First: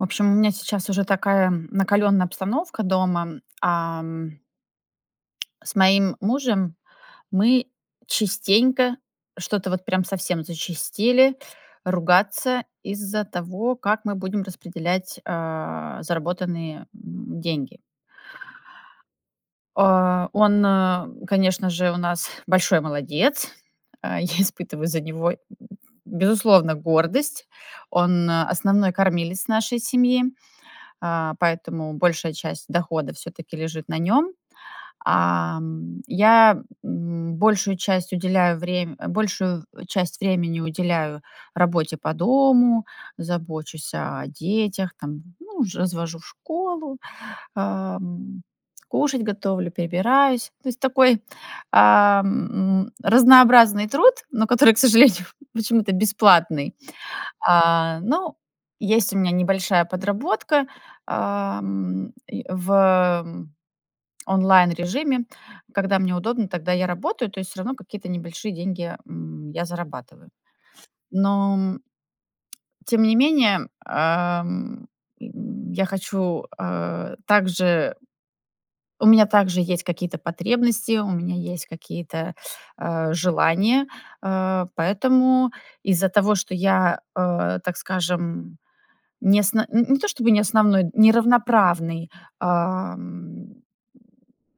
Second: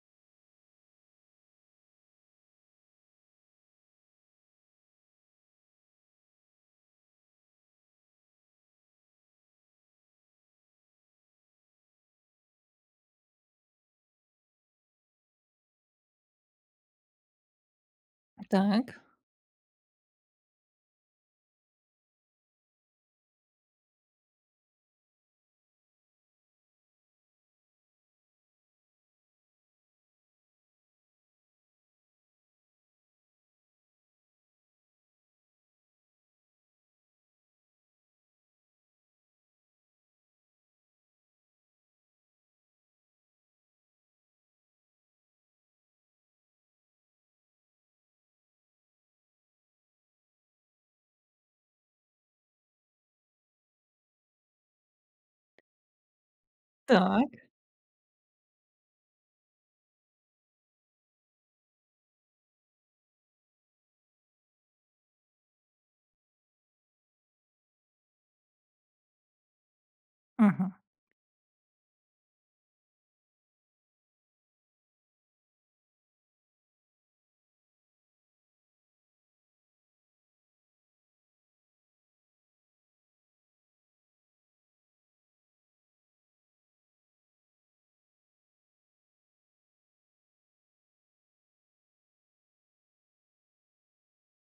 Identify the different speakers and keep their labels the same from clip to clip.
Speaker 1: В общем, у меня сейчас уже такая накалённая обстановка дома. Ам. С моим мужем мы частенько, что-то вот прям совсем зачастили, ругаться из-за того, как мы будем распределять, а, заработанные, м, деньги.
Speaker 2: Так.
Speaker 1: А, он, конечно же, у нас большой молодец. А, я испытываю за него, безусловно, гордость. Он- основной кормилец нашей семьи, а, поэтому большая часть дохода всё-таки лежит на нём. Ам, я, м, большую часть уделяю врем большую в часть времени уделяю работе по дому, забочусь о детях, там, ну ж, развожу в школу, ам, кушать готовлю, прибираюсь. То есть, такой, ам, м, разнообразный труд, но который, к сожалению, почему-то бесплатный.
Speaker 2: Так.
Speaker 1: А, ну, есть у меня небольшая подработка, ам, в, м, онлайн-режиме. Когда мне удобно, тогда я работаю, то есть всё равно какие-то небольшие деньги, м, я зарабатываю.
Speaker 2: Мгм.
Speaker 1: Но, м тем не менее, ам, м, я хочу, а, также у меня также есть какие-то потребности, у меня есть какие-то, а, желания, а, поэтому из-за того, что я, э, так скажем, не сн не то чтобы не основной, не равноправный, ам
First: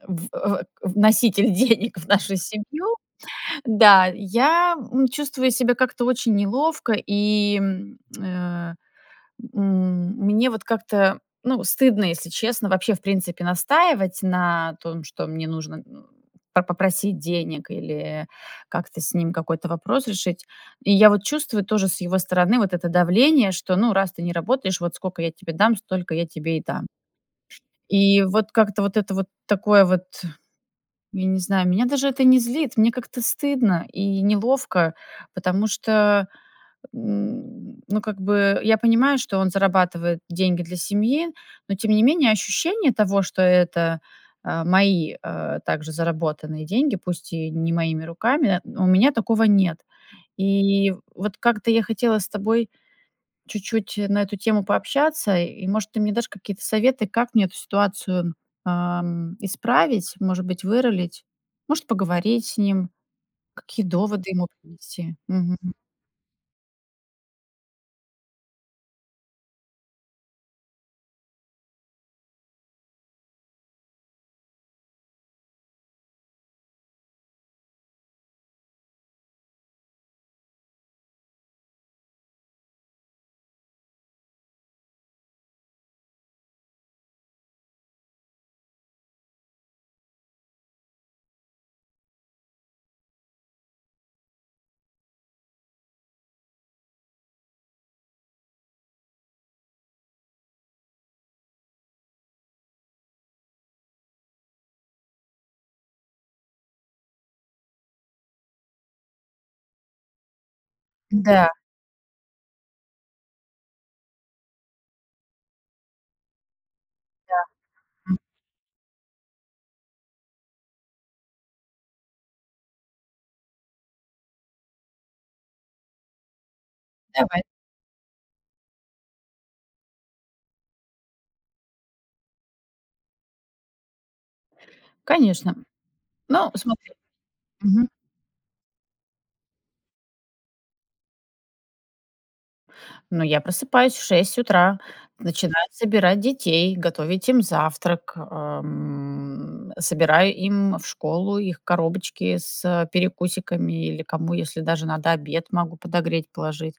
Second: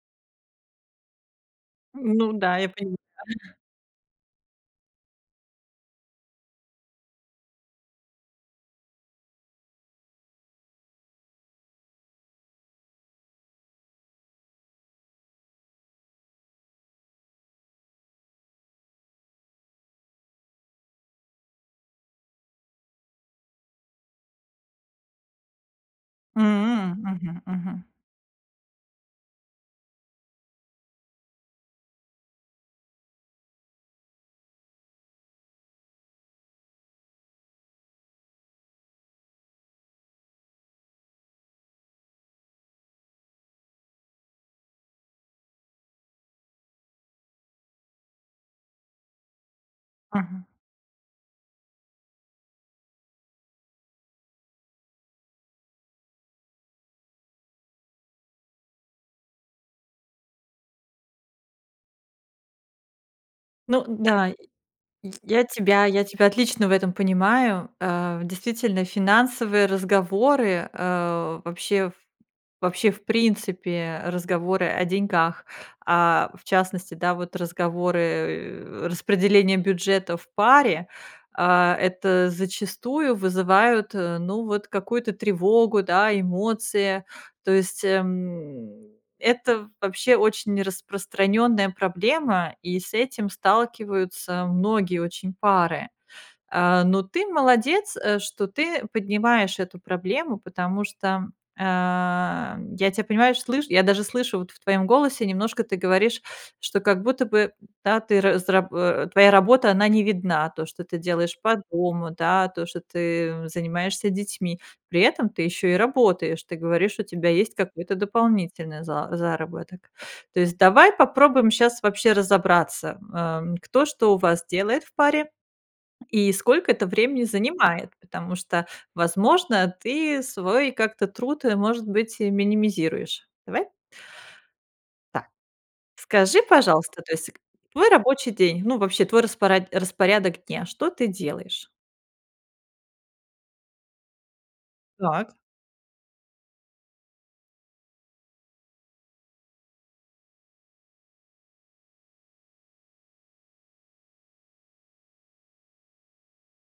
Speaker 1: в э, э, вноситель денег в
Speaker 2: Ну
Speaker 1: нашу
Speaker 2: да, я поняла.
Speaker 1: семью. Да. Я м чувствую себя как-то очень неловко, и, м, э, м, мне вот как-то, ну, стыдно, если честно, вообще, в принципе, настаивать на том, что мне нужно н по попросить денег или как-то с ним какой-то вопрос решить. И я вот чувствую тоже с его стороны вот это давление, что ну: "Раз ты не работаешь, вот скока я тебе дам, столько я тебе и дам".
Speaker 2: М. Мгм мгм.
Speaker 1: И вот как-то вот это вот такое вот, я не знаю, меня даже это не злит, мне как-то стыдно и неловко, потому что, н ну как бы, я понимаю, что он зарабатывает деньги для семьи, но тем не менее ощущение того, что это, а, мои, а, также заработанные деньги, пусть и не моими руками, у меня такого нет.
Speaker 2: Мгм.
Speaker 1: И вот как-то я хотела с тобой чуть-чуть на эту тему пообщаться и, может, ты мне дашь какие-то советы, как мне эту ситуацию, ам, исправить, может быть, вырулить, может, поговорить с ним,
Speaker 2: Ну
Speaker 1: какие
Speaker 2: да,
Speaker 1: доводы
Speaker 2: й
Speaker 1: ему привести.
Speaker 2: я
Speaker 1: Мгм.
Speaker 2: тебя я тебя отлично в этом понимаю. А, действительно, финансовые разговоры, а, вообще в вообще, в принципе, разговоры о деньгах, а, в частности, да, вот разговоры распределения бюджета в паре, а, это зачастую вызывает, ну, вот какую-то тревогу, да, эмоции, то есть, эм, это, вообще, очень распространённая проблема, и с этим сталкиваются многие очень пары. А, ну, ты- молодец, э, что ты поднимаешь эту проблему, потому что, ам, я тебя, понимаешь, слышь я даже слышу, вот в твоём голосе немножко, ты говоришь, что как будто бы, да, ты раз раб э, твоя работа, она не видна, то, что ты делаешь
Speaker 1: Да.
Speaker 2: по дому, да, то, что ты занимаешься детьми. При этом ты ещё и работаешь. Ты говоришь, у тебя
Speaker 1: Да.
Speaker 2: есть какой-то
Speaker 1: М.
Speaker 2: дополнительный за заработок. То есть, давай попробуем щас вообще разобраться, м, ам, кто что у вас делает в паре и сколько это времени
Speaker 1: Давай.
Speaker 2: занимает. Потому что, возможно, ты свой как-то труд, может быть, минимизируешь. Давай? Так,
Speaker 1: Конечно.
Speaker 2: скажи,
Speaker 1: Ну, смотри
Speaker 2: пожалуйста, то есть, к твой
Speaker 1: Мгм.
Speaker 2: рабочий день, ну, вообще, твой распоряд распорядок дня, что ты делаешь?
Speaker 1: Ну, я просыпаюсь в 6 утра,
Speaker 2: Так.
Speaker 1: начинаю собирать детей, готовить им завтрак, ам, собираю им в школу их коробочки с перекусиками или кому, если даже надо обед, могу подогреть, положить.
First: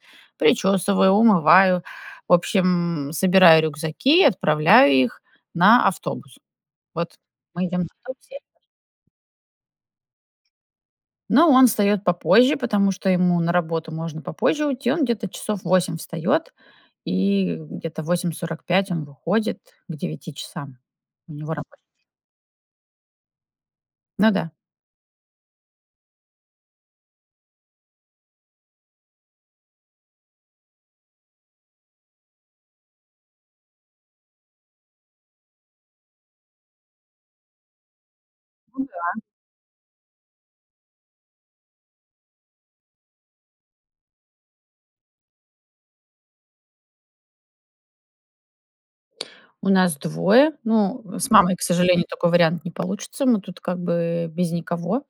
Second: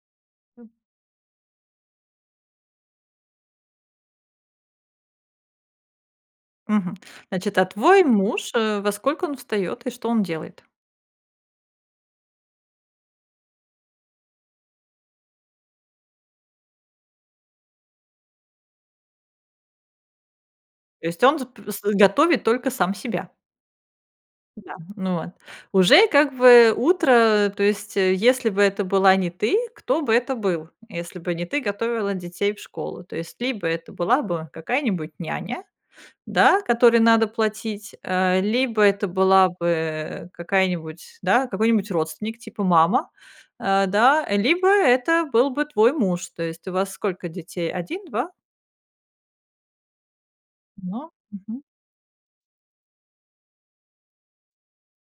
Speaker 2: М.
Speaker 1: Причёсываю, умываю. В общем, собираю рюкзаки, отправляю их на автобус.
Speaker 2: Мгм.
Speaker 1: Вот
Speaker 2: Значит, а,
Speaker 1: мы идём на
Speaker 2: твой
Speaker 1: автобус.
Speaker 2: муж э, во
Speaker 1: [unintelligible]
Speaker 2: сколько он встаёт и что он делает?
Speaker 1: Ну он встаёт попозже, потому что ему на работу можно попозже уйти. Он где-то часов в 8 встаёт, и где-то в 8:45 он выходит, к часам,
Speaker 2: То есть,
Speaker 1: у
Speaker 2: он с
Speaker 1: него
Speaker 2: п
Speaker 1: работ
Speaker 2: с готовит только сам себя.
Speaker 1: Ну да.
Speaker 2: Да. Ну, вот. Уже как бы утро, то есть если бы это была не ты, кто бы это был? Если бы не ты готовила детей в школу, то есть либо это была бы какая-нибудь няня, да, которой надо платить, а, либо
Speaker 1: Ну
Speaker 2: это
Speaker 1: да.
Speaker 2: была бы какая-нибудь, да какой-нибудь родственник, типа мама, а, да, либо это был бы твой муж. То есть у вас сколько детей? 1, 2?
Speaker 1: У нас 2. Ну,
Speaker 2: Но
Speaker 1: с мамой, к
Speaker 2: Mгм.
Speaker 1: сожалению, такой вариант не получится. Мы тут как бы без никого,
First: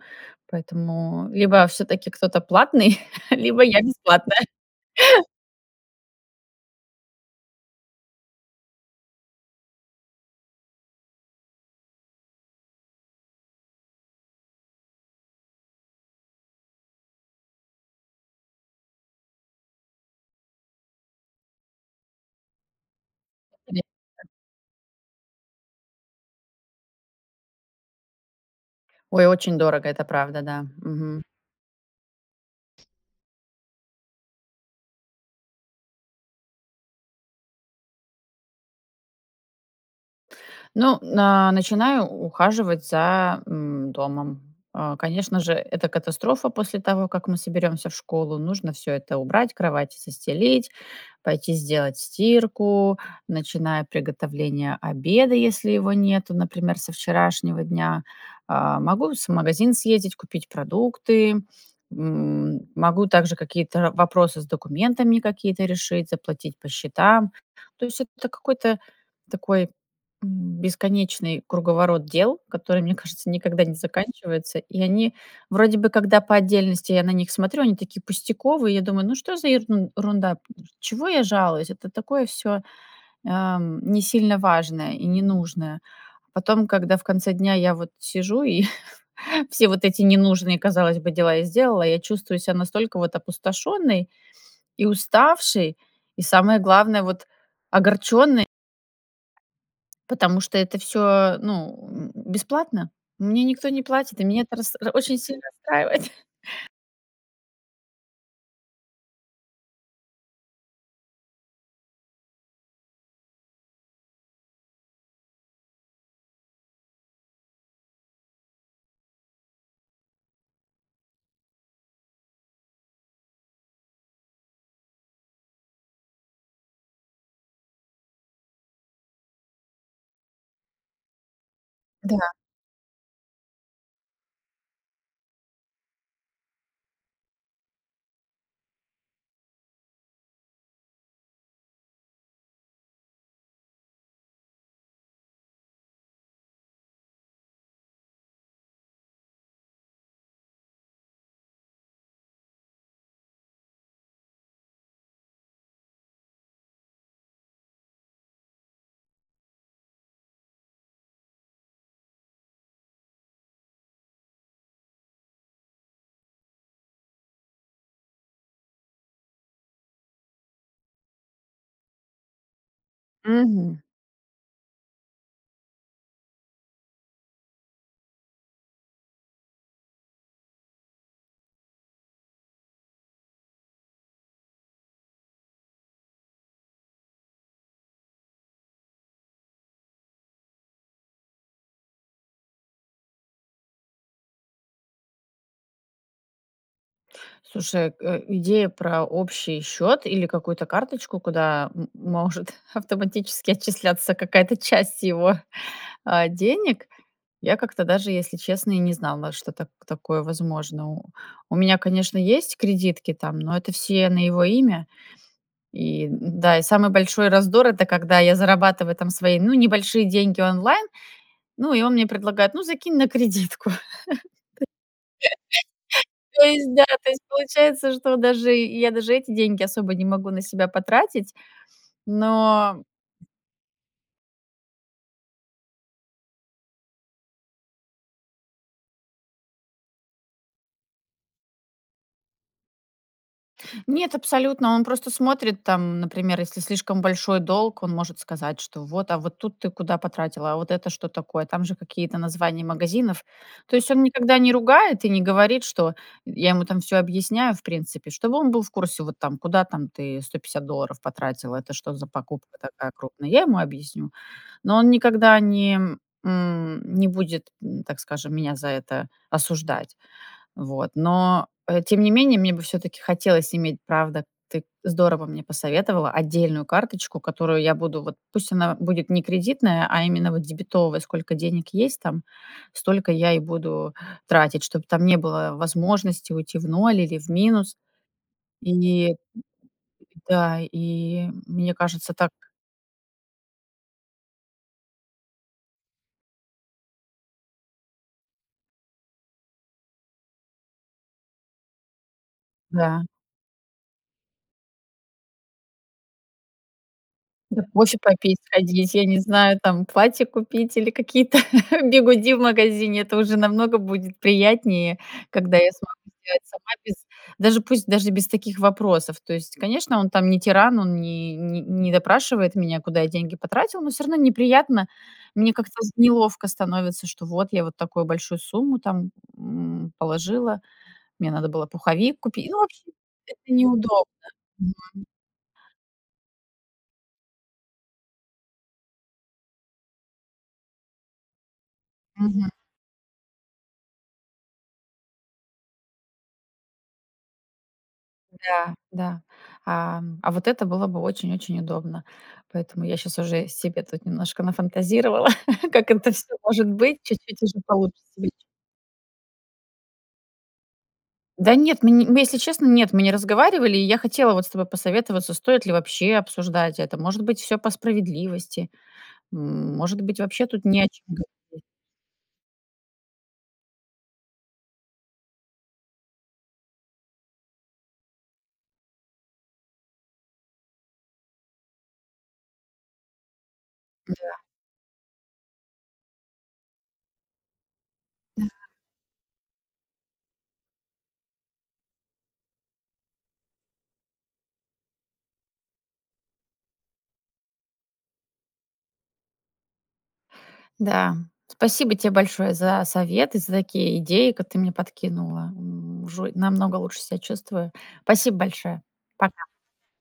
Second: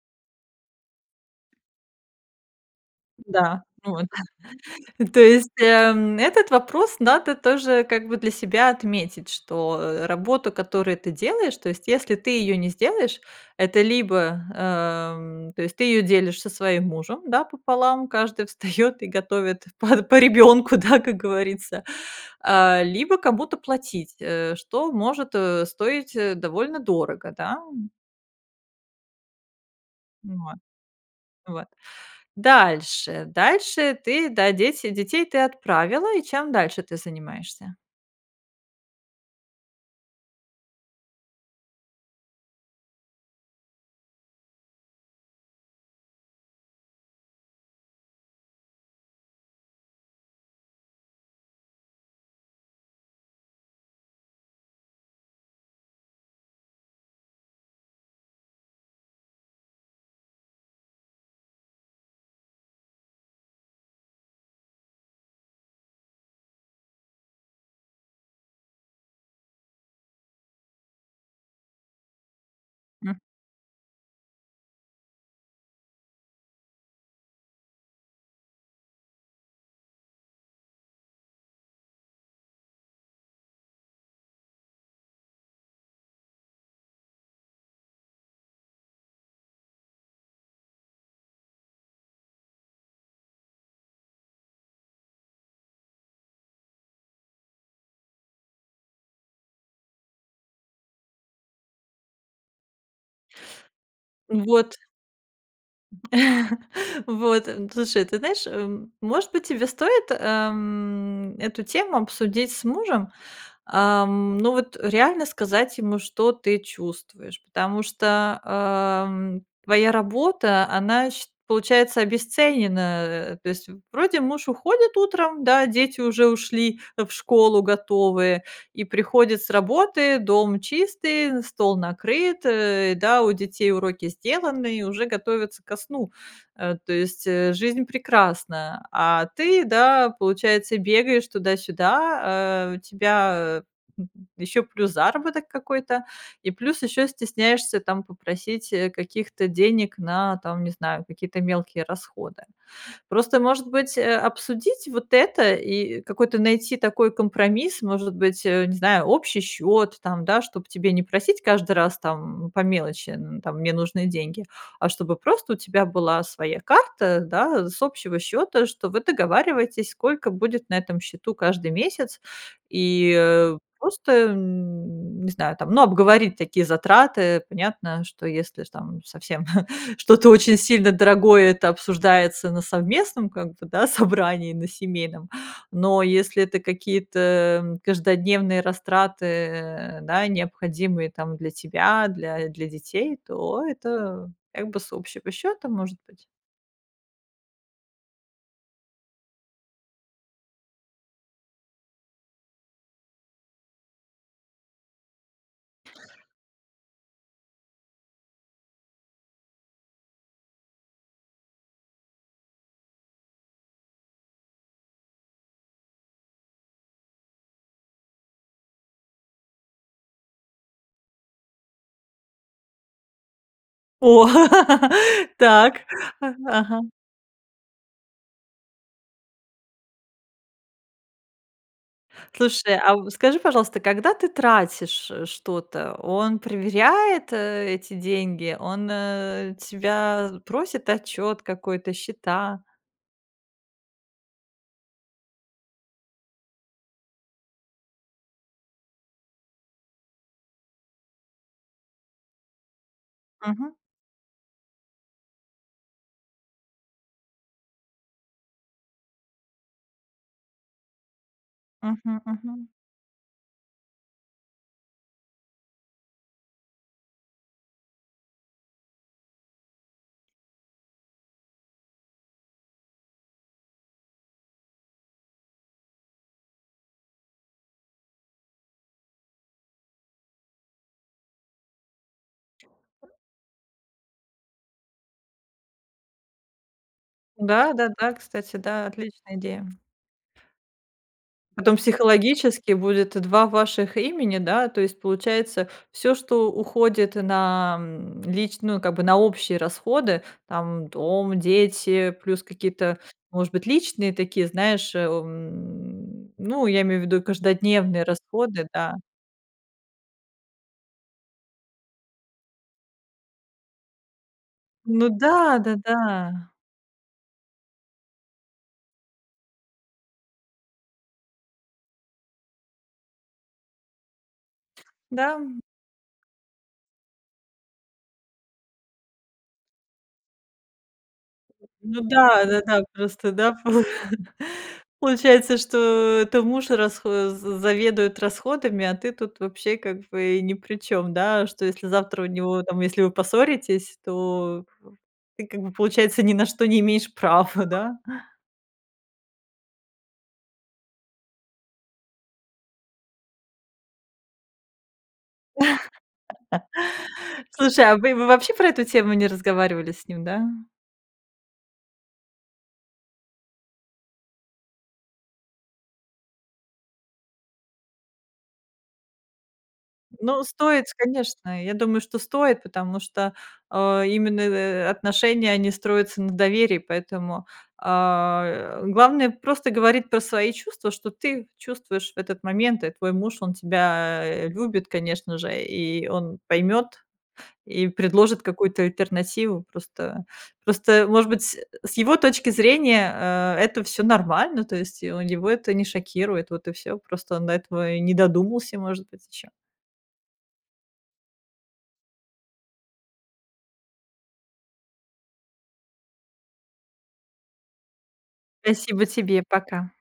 Speaker 1: поэтому либо всё-таки кто-то платный,
Speaker 2: Да.
Speaker 1: либо я-
Speaker 2: Ну, вот.
Speaker 1: бесплатная.
Speaker 2: То есть, эм, этот вопрос надо тоже как бы для себя отметить, что, э, работа, которую ты делаешь, то есть, если ты её не сделаешь, это либо, эм, то есть, ты её делишь со своим мужем, да, пополам, каждый встаёт и готовит по по ребёнку, да, как говорится, а, либо кому-то платить,
Speaker 1: [unintelligible]
Speaker 2: э, что может, э, стоить, э, довольно дорого, да, м.
Speaker 1: Ой, очень дорого, это правда,
Speaker 2: Вот.
Speaker 1: да. Мгм.
Speaker 2: Вот. Дальше дальше ты да, дети детей ты отправила, и чем дальше ты занимаешься?
Speaker 1: Ну, на начинаю ухаживать за, м, домом. А, конечно же, это катастрофа после того, как мы соберёмся в школу. Нужно всё это убрать, кровати застелить, пойти сделать стирку, начинаю приготовление обеда, если его нету, например, со вчерашнего дня. А, могу с магазин съездить, купить продукты. М, могу также какие-то вопросы с документами какие-то решить, заплатить по счетам. То есть, это т какой-то такой бесконечный круговорот дел, который, мне
Speaker 2: М.
Speaker 1: кажется, никогда не заканчивается. И они вроде бы, когда по отдельности я на них смотрю, они такие пустяковые. Я думаю: "Ну что за ерунда, чего я жалуюсь? Это такое всё, ам, не сильно важное и ненужное". Потом, когда в конце дня я вот сижу и все вот эти ненужные, казалось бы, дела я сделала, я чувствую себя настолько вот опустошённой и уставшей, и самое главное вот огорчённой. Потому что это всё, ну, м, бесплатно. Мне никто не платит, и меня это
Speaker 2: Вот.
Speaker 1: рас это очень сильно расстраивает.
Speaker 2: Вот, н слушай, ты знаешь, м, может быть, тебе стоит, эм, эту тему обсудить с мужем? Ам, ну, вот реально сказать ему, что ты чувствуешь, потому что, эм, твоя работа, она, сч получается, обесценена. То есть, вроде муж уходит утром, да, дети уже ушли в школу готовые, и приходит с работы, дом чистый, стол
Speaker 1: Да.
Speaker 2: накрыт, э, да, у детей уроки сделаны, и уже готовятся ко сну, э, то есть, э, жизнь прекрасна. А ты, да, получается, бегаешь туда-сюда, а у тебя ещё, плюс заработок какой-то, и плюс ещё стесняешься там попросить, э, каких-то денег на там, не знаю, какие-то мелкие расходы. Просто, может быть, а, обсудить вот это и какой-то найти такой компромисс, может быть, э, не знаю, общий счёт там, да, чтоб тебе не просить каждый раз, там, по мелочи н там: "Мне нужны деньги", а, чтобы просто у тебя была своя карта, да, с общего счёта, что вы договариваетесь, сколько будет на этом счету каждый месяц, и
Speaker 1: Мгм.
Speaker 2: просто, не знаю, там, ну, обговорить такие затраты. Понятно, что если ж, там совсем что-то очень сильно дорогое, это обсуждается на совместном как бы, да, собрании на семейном, но если это какие-то, м, каждодневные растраты, да, необходимые там для тебя, для для детей, то это как бы с общего счёта может быть.
Speaker 1: Слушай э, идея про общий счёт или какую-то карточку, куда м может автоматически отчисляться какая-то часть его, а, денег. Я как-то даже, если честно, и не знала, что так такое возможно. У меня, конечно, есть кредитки, там, но это все на его имя. И, н-да, и самый большой раздор это когда я зарабатываю, там, свои, ну, небольшие деньги онлайн, ну, и он мне предлагает: "Ну, закинь на кредитку".
Speaker 2: О! Так,
Speaker 1: То есть,
Speaker 2: ага.
Speaker 1: да то есть получается, что даже й я даже эти деньги особо не могу на себя потратить,
Speaker 2: Слушай,
Speaker 1: но.
Speaker 2: а в скажи, пожалуйста, когда ты тратишь что-то, он проверяет, э, эти деньги? Он, э, тебя просит отчёт какой-то, счета?
Speaker 1: Нет, абсолютно. Он просто смотрит там, например, если слишком большой долг, он может сказать, что вот: "А, вот тут ты куда потратила? А, вот это что такое?" Там же какие-то названия магазинов.
Speaker 2: Мгм.
Speaker 1: То есть, он никогда не ругает и не говорит, что я ему там всё объясняю, в принципе, чтобы он был в курсе, вот там: "Куда там, ты 150 долларов потратила? Это что за
Speaker 2: Мгм
Speaker 1: покупка
Speaker 2: мгм.
Speaker 1: такая крупная?" Я ему объясню. Но он никогда не м, не будет м, так скажем, меня за это осуждать. Вот. Но, э, тем не менее, мне бы всё-таки хотелось иметь, правда, ты здорово мне посоветовала отдельную карточку, которую я буду вот пусть она будет не кредитная, а именно вот дебетовая сколько денег есть там, столько я и буду тратить, чтоб там не было возможности уйти в ноль или в
Speaker 2: Да,
Speaker 1: минус.
Speaker 2: да, да, кстати, да,
Speaker 1: И
Speaker 2: отличная идея.
Speaker 1: Да, и мне
Speaker 2: Потом,
Speaker 1: кажется, так.
Speaker 2: психологически будет два ваших имени, да, то есть, получается, всё, что уходит на, м, лич ну, как бы на общие расходы, там, дом, дети, плюс какие-то,
Speaker 1: Да.
Speaker 2: может быть, личные такие, знаешь, эм, ну, я имею в виду
Speaker 1: Да, кофе
Speaker 2: каждодневные
Speaker 1: попить,
Speaker 2: расходы, да.
Speaker 1: сходить, я не знаю, там, платье купить или какие-то бигуди в магазине. Это уже намного будет приятнее,
Speaker 2: Ну
Speaker 1: когда
Speaker 2: да,
Speaker 1: я смогу сделать
Speaker 2: да-да.
Speaker 1: сама, без даже пусть, даже без таких вопросов. То есть, конечно, он там не тиран, он не не не допрашивает меня, куда я деньги потратила, но всё равно неприятно. Мне
Speaker 2: Да-м.
Speaker 1: как-то з неловко становится, что вот, я вот такую большую сумму там, м, положила, мне надо было
Speaker 2: Ну
Speaker 1: пуховик
Speaker 2: да,
Speaker 1: купить. Ну, в
Speaker 2: да-да,
Speaker 1: общем,
Speaker 2: просто, да,
Speaker 1: это
Speaker 2: полу
Speaker 1: неудобно. Мгм.
Speaker 2: получается, что это муж расхо з заведует расходами, а ты тут вообще, как бы, и ни при чём, да. Что если завтра у
Speaker 1: Мгм.
Speaker 2: него там если вы поссоритесь, то в ты, как бы, получается, ни на что не имеешь права, да?
Speaker 1: Да, да. Ам, а, вот это было бы очень-очень удобно, поэтому я щас уже себе тут немножко нафантазировала, как это всё может быть чуть-чуть уже
Speaker 2: Слушай, а вы
Speaker 1: получится.
Speaker 2: вы
Speaker 1: [unintelligible]
Speaker 2: вообще про эту тему не разговаривали с ним, да?
Speaker 1: Да нет, м мы если честно, нет, мы не разговаривали, и я хотела вот с тобой посоветоваться, стоит ли вообще обсуждать это. Может быть, всё по справедливости? М, может быть,
Speaker 2: Ну,
Speaker 1: вообще тут не
Speaker 2: стоит,
Speaker 1: о чем говори
Speaker 2: конечно. Я думаю, что стоит, потому что, а, именно, э, э, отношения, они строятся на доверии, поэтому, а, главное просто говорить про свои чувства, что ты чувствуешь в этот момент. И твой муж, он
Speaker 1: Да.
Speaker 2: тебя любит, конечно же, и он поймёт, и предложит
Speaker 1: Да.
Speaker 2: какую-то альтернативу. Просто просто, может быть, с с его точки зрения, а, это всё нормально, то есть, у него это не шокирует, вот и всё, просто он до этого и не додумался, может быть, ещё.
Speaker 1: Да. Спасибо тебе большое за советы, за такие идеи, как ты мне подкинула. М, уже намного лучше себя чувствую. Спасибо большое.
Speaker 2: Спасибо тебе.
Speaker 1: Пока.
Speaker 2: Пока.